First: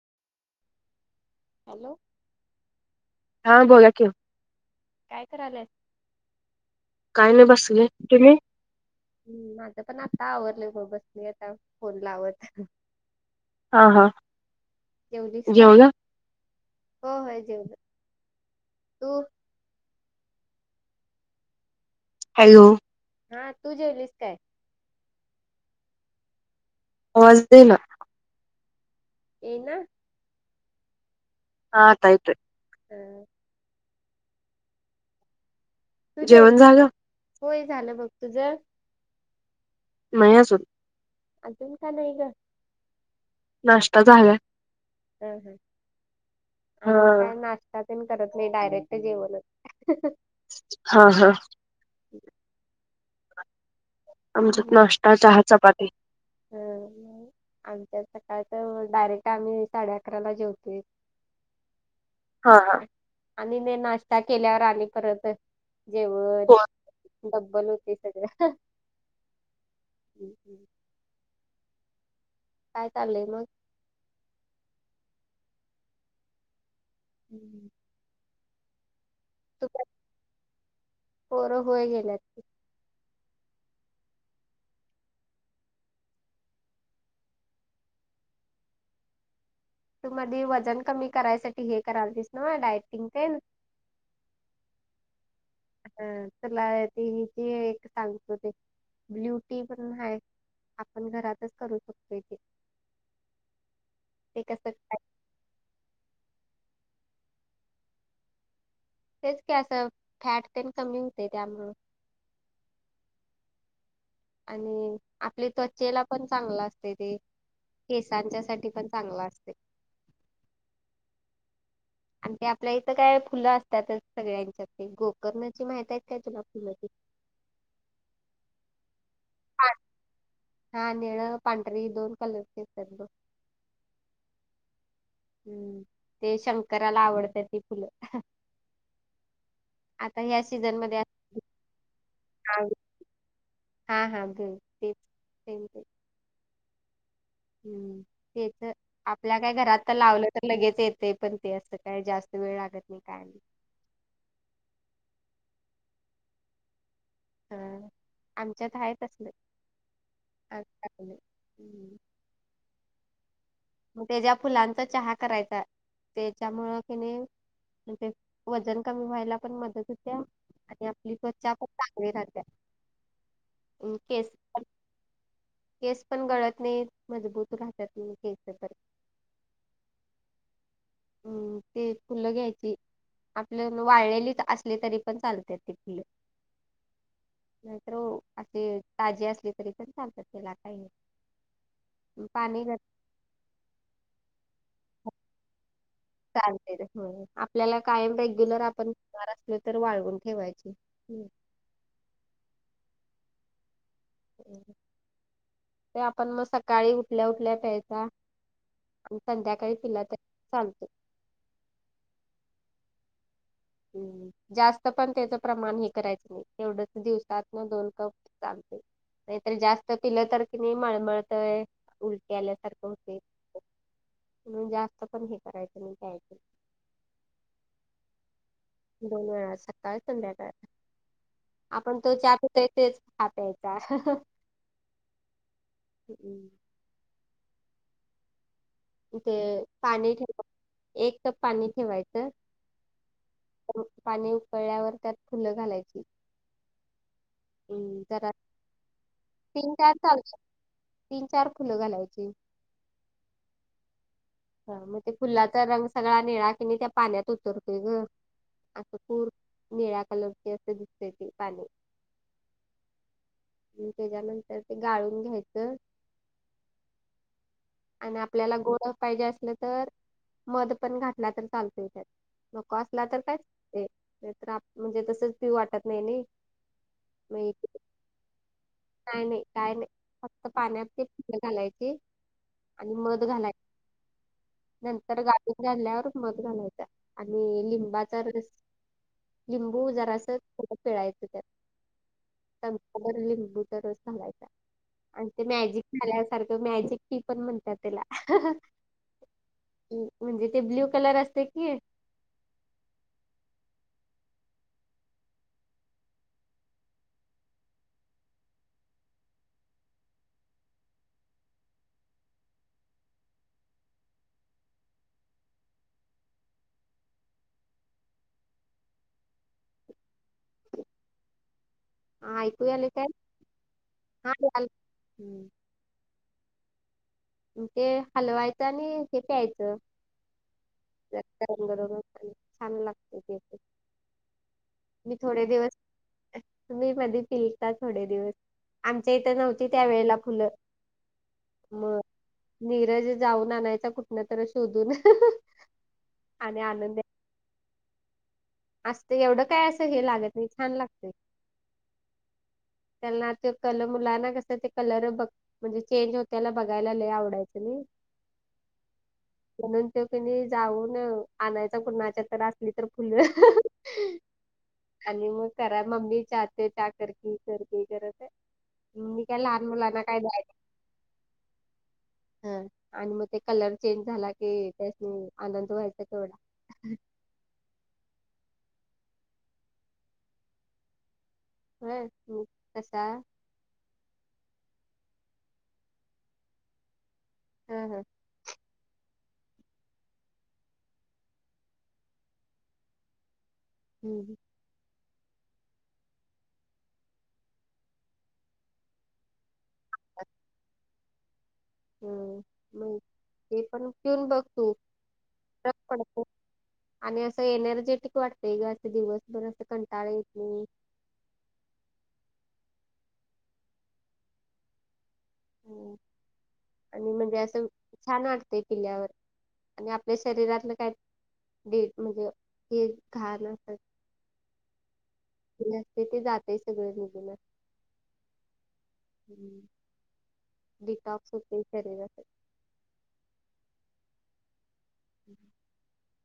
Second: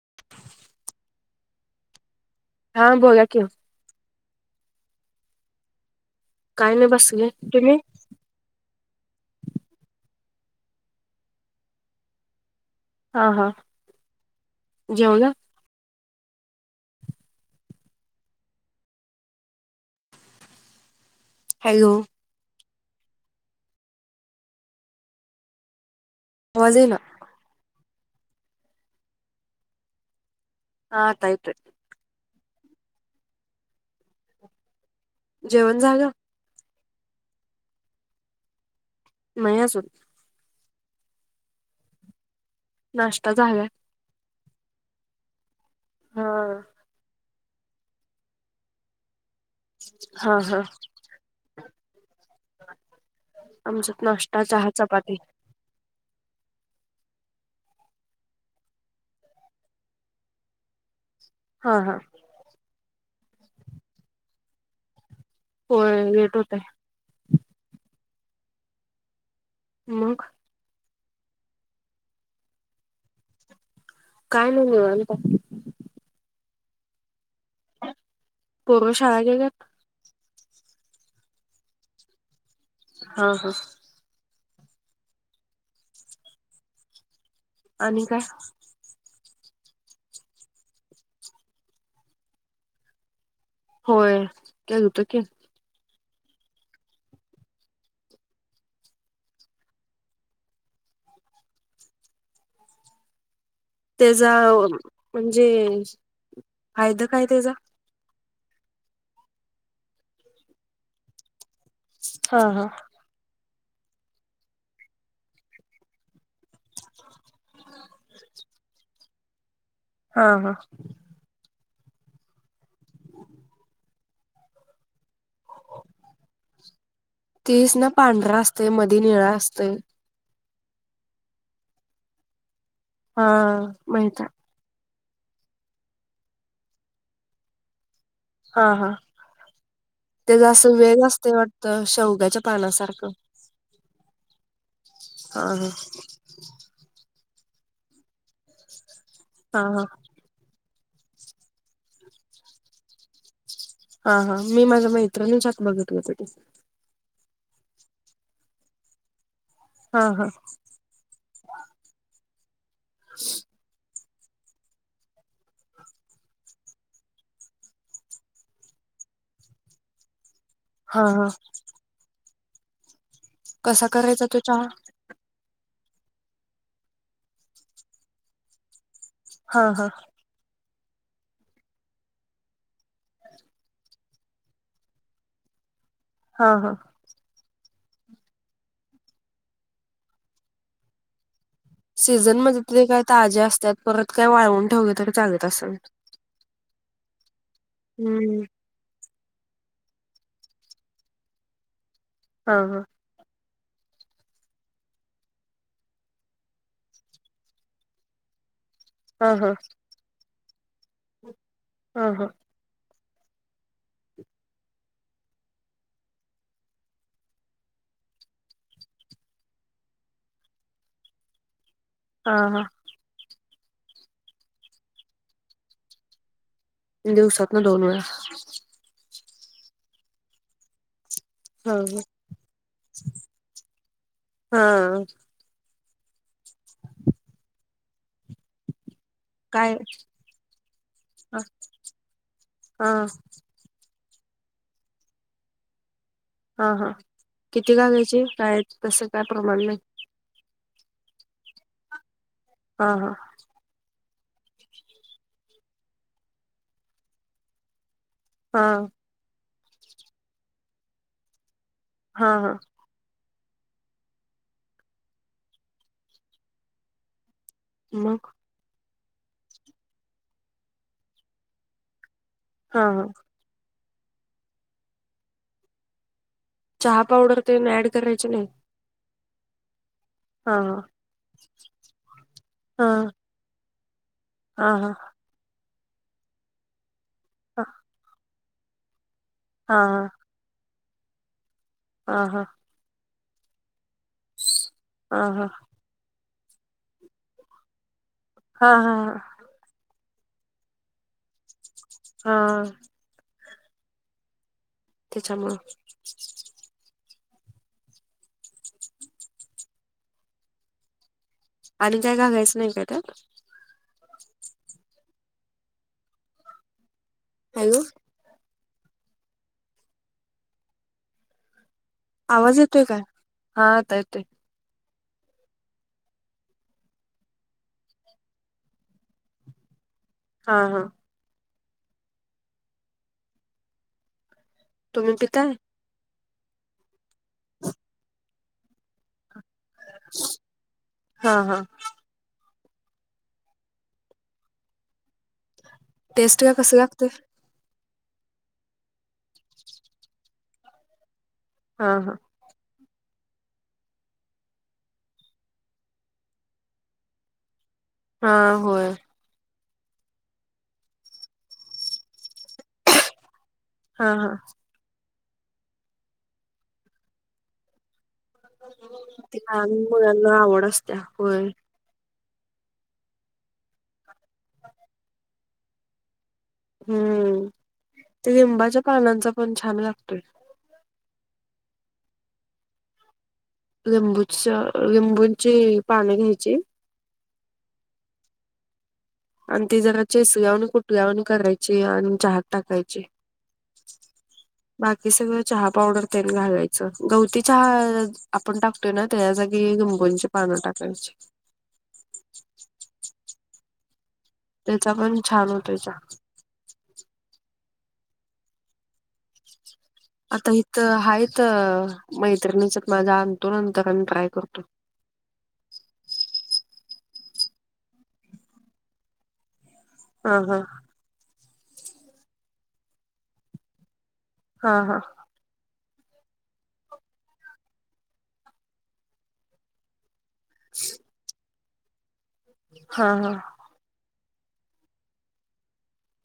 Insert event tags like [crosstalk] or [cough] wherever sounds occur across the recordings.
[inaudible] Hello हा बोला की हा बोला कि, काय करायलाय? काय नाही बा. काय नाही बसले, तुम्ही? हम्म, माझं पण आता आवरडलंय म बस मी आता फोन लावत. हा हा जेवला? हो होय जेवले. त [inaudible] हॅलो. हॅलो, हा तू जेवलीस काय? वाजे ना. वास देना, ये ना. हा ताई तर हा आता येतोय. हम [inaudible] जेवण झालं? जेवण झालं होय झालं बघ तुझं? नाहीया आजून असून. नाहीय अजून तुमचं नाही गं. नाश्ता झाला. नाश्ता झाला हा ह. त्या पण करत नाही डायरेक्ट जेवणच हा हा. आमच्यात नाश्ता आमच्या चहा तं नाश्ता चपाती चहा चपाती. आमच्या सकाळच डायरेक्ट आम्ही साडे अकरा ला जेवतो. हा हा. ह आणि न नाश्ता केल्यावर आली परत होय लेट जेवण. होतय डब्बल होते सगळ्या. मग. हम्म, काय चाललंय मग? काय नाही देऊ आता [inaudible] [unintelligible] पोरं शाळा गेल्यात? पोर होय गेल्यात. हा हा. आणि काय? तू मध्ये वजन कमी करायसाठी हे करायला दिस ना डायटिंग ते. होय कालतं के. हा तुला ते जे एक सांगतो ते ब्ल्युटी पण आहे. आपण घरातच करू शकतोयं ते. त्याचा म्हणजे फायदा काय त्याचा? तेचं कि असं फॅट पण कमी होते त्यामुळं. हा हा. आणि आपली त्वचेला पण चांगला असते ते. केसांच्या साठी पण चांगला असते. हा हा. आणि ते आपल्या इथं काय फुलं असतातच सगळ्यांच्या ते गोकर्णची माहती आहेत काय तुला फुलंची ते? तीच ना पांढरा असते मध्ये निळा असते. हा निळं पांढरी दोन कलरची असतात गं. हा माहिता. हम्म ते शंकराला आवडतं ते फुलं. हा हा तेज असं वेळ असतं वाटतं शेवगाच्या पानासारखं. हा हा तेचं. ह ह. हम्म तेच आपल्या काय हा घरात हा तर लावलं तर लगेच येते. पण ते असं काय जास्त वेळ लागत नाही काय नाय. हा हा मी माझ्या मैत्रिणीच्यात बघतं होते ते. ह आमच्यात आहे तसलं. हा हा. ह् [inaudible] ते ज्या फुलांचा चहा करायचा त्याच्यामुळं किने म्हण ते वजन कमी व्हायला पण मदत होत्या. आणि हा आपली हा तवचा पण चांगली राहतते कसा इन करायचा केस तो चहा पन केस पण गळत नाही मजबूत राहतत केस तर. हा हा. हम्म ते फुलं घ्यायचे. आपल्या वाळलेली असली तरी पण चालते ती फलं. हा हा. नाहीतर हो, असे ताजे असले तरी पण चालतात त्याला काही. सीझन मध्ये त काय ताज्या असतात परत काय वाळवून ठेवल तरी चागत असेल. चालते, आपल्याला कायम हम्म रेग्युलर आपण.. जा रअसले तर वाळगून ठेवायचे हा हा. ते आपण मग सकाळी उठल्या उठल्या प्यायचा. आणि हा हा संध्याकाळी पिला तरी चालत. ह हा. जास्त पण त्याच प्रमाण हे करायच नाही तेवढच दिवसात ना दोन कप. चांगते नाहीतरी जास्त पिलं तर कि नाही मळमळतय. उलटे हा हा आल्यासारख होतय म्हणून जास्त पण हे करायच मी त्याय दिवसात न दोन वेळा. दोन वेळा सकाळ संध्याकाळ. हा आपण तो चा पता तेच ख प्यायचा.. हा हा हम्म. ते काय पाणी ठेवा, एक कप हा पाणी ठेवायच. हा पाणी उकळल्यावर त्यात फुल घालायची. हा हा, किती कागायचे काय तस काय प्रमाण नाही. चालत तीन चार फुल घालायची हां हां. हा, मग ते फुलाचा रंग सगळा निळा कि नाही त्या पाण्यात उतरतोय ग हा अस पूर.. निळ्या कलरची असे दिसते ती पाणी. हा हा. त्याच्यानंतर ते गाळून घ्यायच. आणि मग आपल्याला गोर पाहिजे असल तर मध पण घातला तर चालतोय त्यात. नको हा असला हा तर कायच, ते तर म्हणजे तसच पिऊ वाटत नाही नाही. चहा पावडर तेन ऍड करायची नाही. काय नाही काय नाही फक्त हा पाण्या फल घालायची. हा आणि मध घालायच हा हा नंतर गाजून घाल्यावर मध घालायचा. आणि हा लिंबाचा रस, लिंबू हा जरास पिळायच त्यात. ह हां. चमचा भर लिंबूचा रस घालायचा आणि ते हा मॅजिक झााल्यासारख मॅजिक.. ती पण म्हणतात त्याला हा हा म्हणजे ते ब्ल्यू कलर असते कि. हा. तेच्या मुळ. आणि काय घालायच नाही का त्यात? हॅलो आवाज येतोय काय हा आता येतोय ते हलवायचं आणि हे प्यायचं हा हा जास्त आंग गरम होतय छान लागत ते पण तुम्ही मी थोडे पिताय दिवस तुम्ही मधी पीलता थोडे दिवस आमच्या इथं नव्हत ते त्या वेळेला फुलं हा हा मग नीरज जाऊन आणायचा कुठन तर शोधून टेस्ट ला कसं लागतोय असत एवढं काय असं हे लागत नाही छान लागतय हा हा त्यांना ते कलम मुलांना कस ते कलर बघ म्हणजे चेंज होत्याला बघायला लय आवडायचं नई हा होय म्हणून तो कणी जाऊन आणायच कुणाच्या तर असली तर फुलं हा हा आणि मग करा मम्मी चाहते त्या करकी करकी करत ती लहान मुलांना आवड असत्या होय ह आणि मग ते कलर चेंज झाला की त्यासणी आनंद व्हायचा केवढा हम्म ते लिंबाच्या पानांचा पण छान लागतोय होय मु कसा लिंबूच्या लिंबूची पानं घ्यायची ह ह आणि ती जरा चेसल्या वानी कुठल्या वाणी करायची आणि चहात टाकायची हम्म बाकी सगळं चहा पावडर त्यांन घालायचं गवती चहा आपण टाक त्यन त्या जागी लीबुंची पानं टाकायची हम म ते पण पीऊन बघ तू त्याचा पण छान फरक होतोय चहा. पडतो आणि असं एनर्जेटिक वाटतंय ग अस दिवस बर असं कण आता इथ हायच मैत्रिणीच माझा आणतो नंतर आम्ही ट्राय करतो ह आणि म्हणजे असं छान वाटतंय पिल्यावर आणि आपल्या हा हा शरीरातलं काय म्हणजे हे घाण अस हा हा जे अस्त ते जातय सगळे निगुनच हम्म डिटॉक सुथिन शरीराते हा हा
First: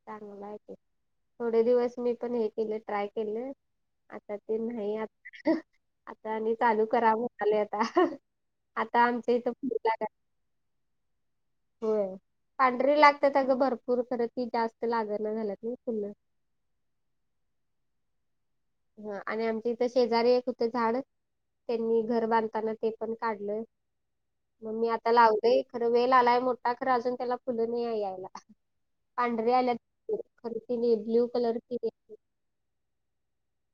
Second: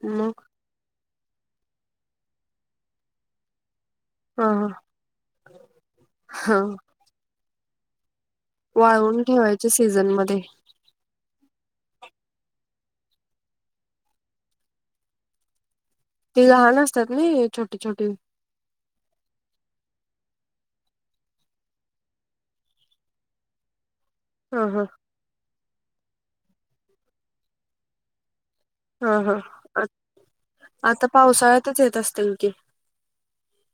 मग चांगलं आहे ते थोडे दिवस मी पण हे केलं ट्राय केलं आता हा ते हा नाही आता आता आणि हा चालू करा म्हणालो आता आता वाळवून आमच इथ ठेवायचे फुलं आल्यात सीझन मध्ये होय पांढरी लागत्यात सगळं भरपूर खरं ती जास्त लागण झाल्यात ना फुल ती लहान असतात नई छोटी छोटी ह आणि आमच्या इथ शेजारी एक होत झाड त्यांनी घर बांधताना ते पण काढलं ह मग ह मी आता लावय खरं वेल आलाय मोठा खरं अजून त्याला फुल नाई यायला ह ह पांढरीे आल्यात खर आता ब्ल्यू पावसाळ्यातच कलरची. येत असतील की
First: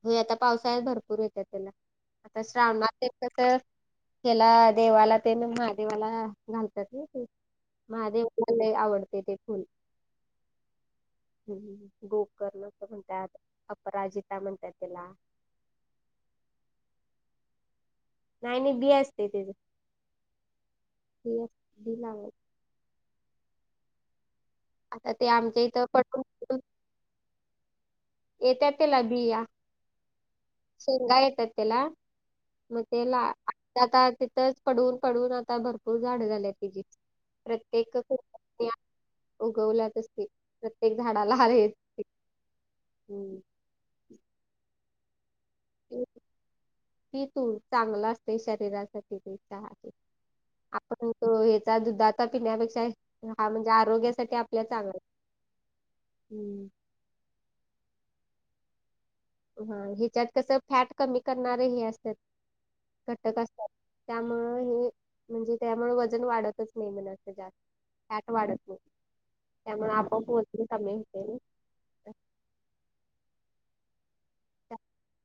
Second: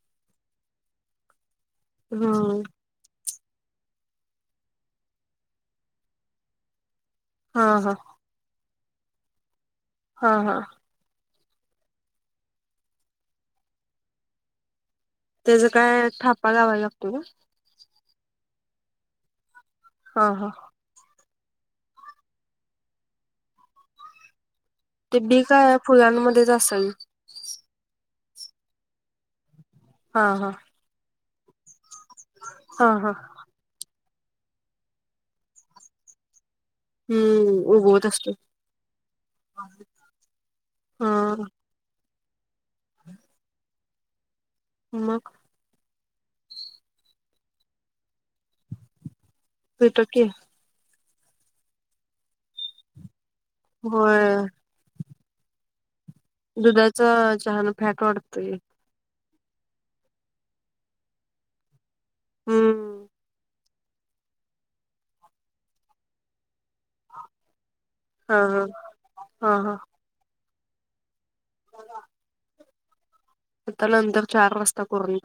होय आता पावसाळ भरपूर येत्यात त्याला आता हम्म श्रावणत. कस त्याला देवाला ते महादेवाला घालतात नाई ते. हा हा महादेवलालाय आवडते ते फुल. हा हा. हम्म गोकर्ण अस म्हणतात अपराजिता म्हणतात त्याला. त्याचा काय थापा लावा लागतो का. नाही नाही बी असते तेच. हा हा. ते ब लागत. ते बी काय फुलांमध्येच असेल. ये तर पेलाभी या. हा हा. शेंगा येतात त्याला मग हा ते हा ला. आता तिथंच पडवून पडून आता भरपूर झाड झाले आहेत ति. हम्म प्रत्येक उगवत असतो उगवल्यात असते प्रत्येक हा झाडाला आहेत. हम्म. म मग. ती तू चांगलं असते शरीरासाठी त. त टक. आपण तो ह्याचा दुध आता पिण्यापेक्षा हा म्हणजे होय आरोग्यासाठी आपल्या चांगला. दुधाचा चहाान फॅट वाढतय. हा ह्याच्यात कसं फॅट कमी करणार हे असतात. हम. कटक असतात. त्यामु हे म्हणजे त्यामु वजन वाढतच नाही म्ह असं जास्त. हट हा वाढत हा नाही हा हा त्यामुळे आपोआप वज कमी होते. आता नंतर चार वाजता करून.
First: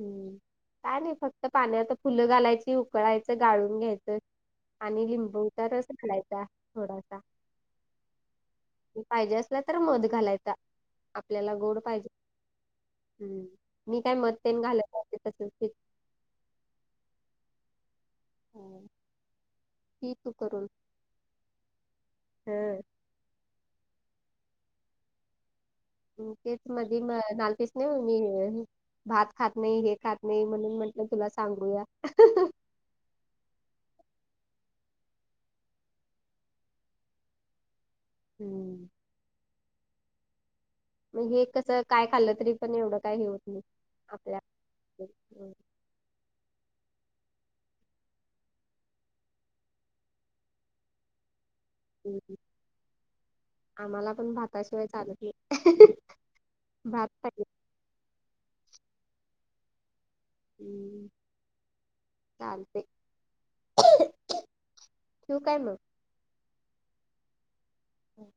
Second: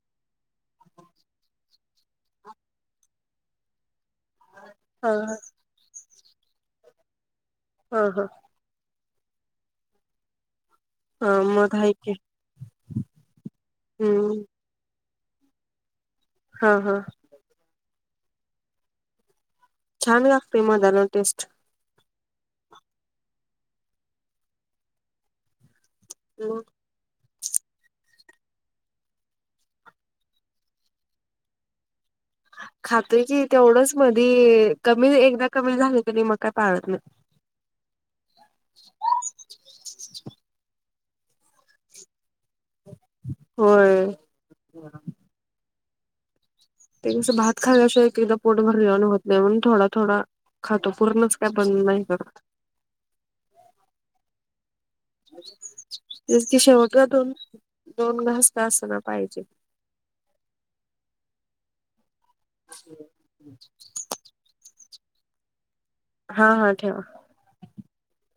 हम्म काय नाही फक्त पाण्यातत फुलं घालायची उकळायचं गाळून घ्यायचं. आणि हा हा लिंबूचा रस घालायचा थोडासा. हा हा. पाहिजे असल्या तर मध घालायचा. हा आपल्याला मध गोड आहे पाहिजे की हम् मी काय हम्म मदतेन घालत पाे त. हा हा. छान तू लागते करून मधाला टेस्ट हम. तेच मग मध म लाल पीस नाही मी. भात खात नाही हे खात नाही म्हणून म्हटलं तुला सांगूया. खातोय की तेवढंच मधी कमी एकदा कमी झालं क नाही मग काय पाळत नाही. हम्म. मग हे कसं काय खाल्लं तरी पण एवढं काय हे होत नाही होय आपल्या. तेसं भात खायलाशिवा एक एकदा पोट भरले होत नाही म्हणून थोडा थोडा खातो पूर्णच. त्या बंद नाही करत. ते क शेवत काातून. दोन घजता असना पाहिजे. हम् चालतय. ठेवू काय मग? हा हा ठेवा. हम्.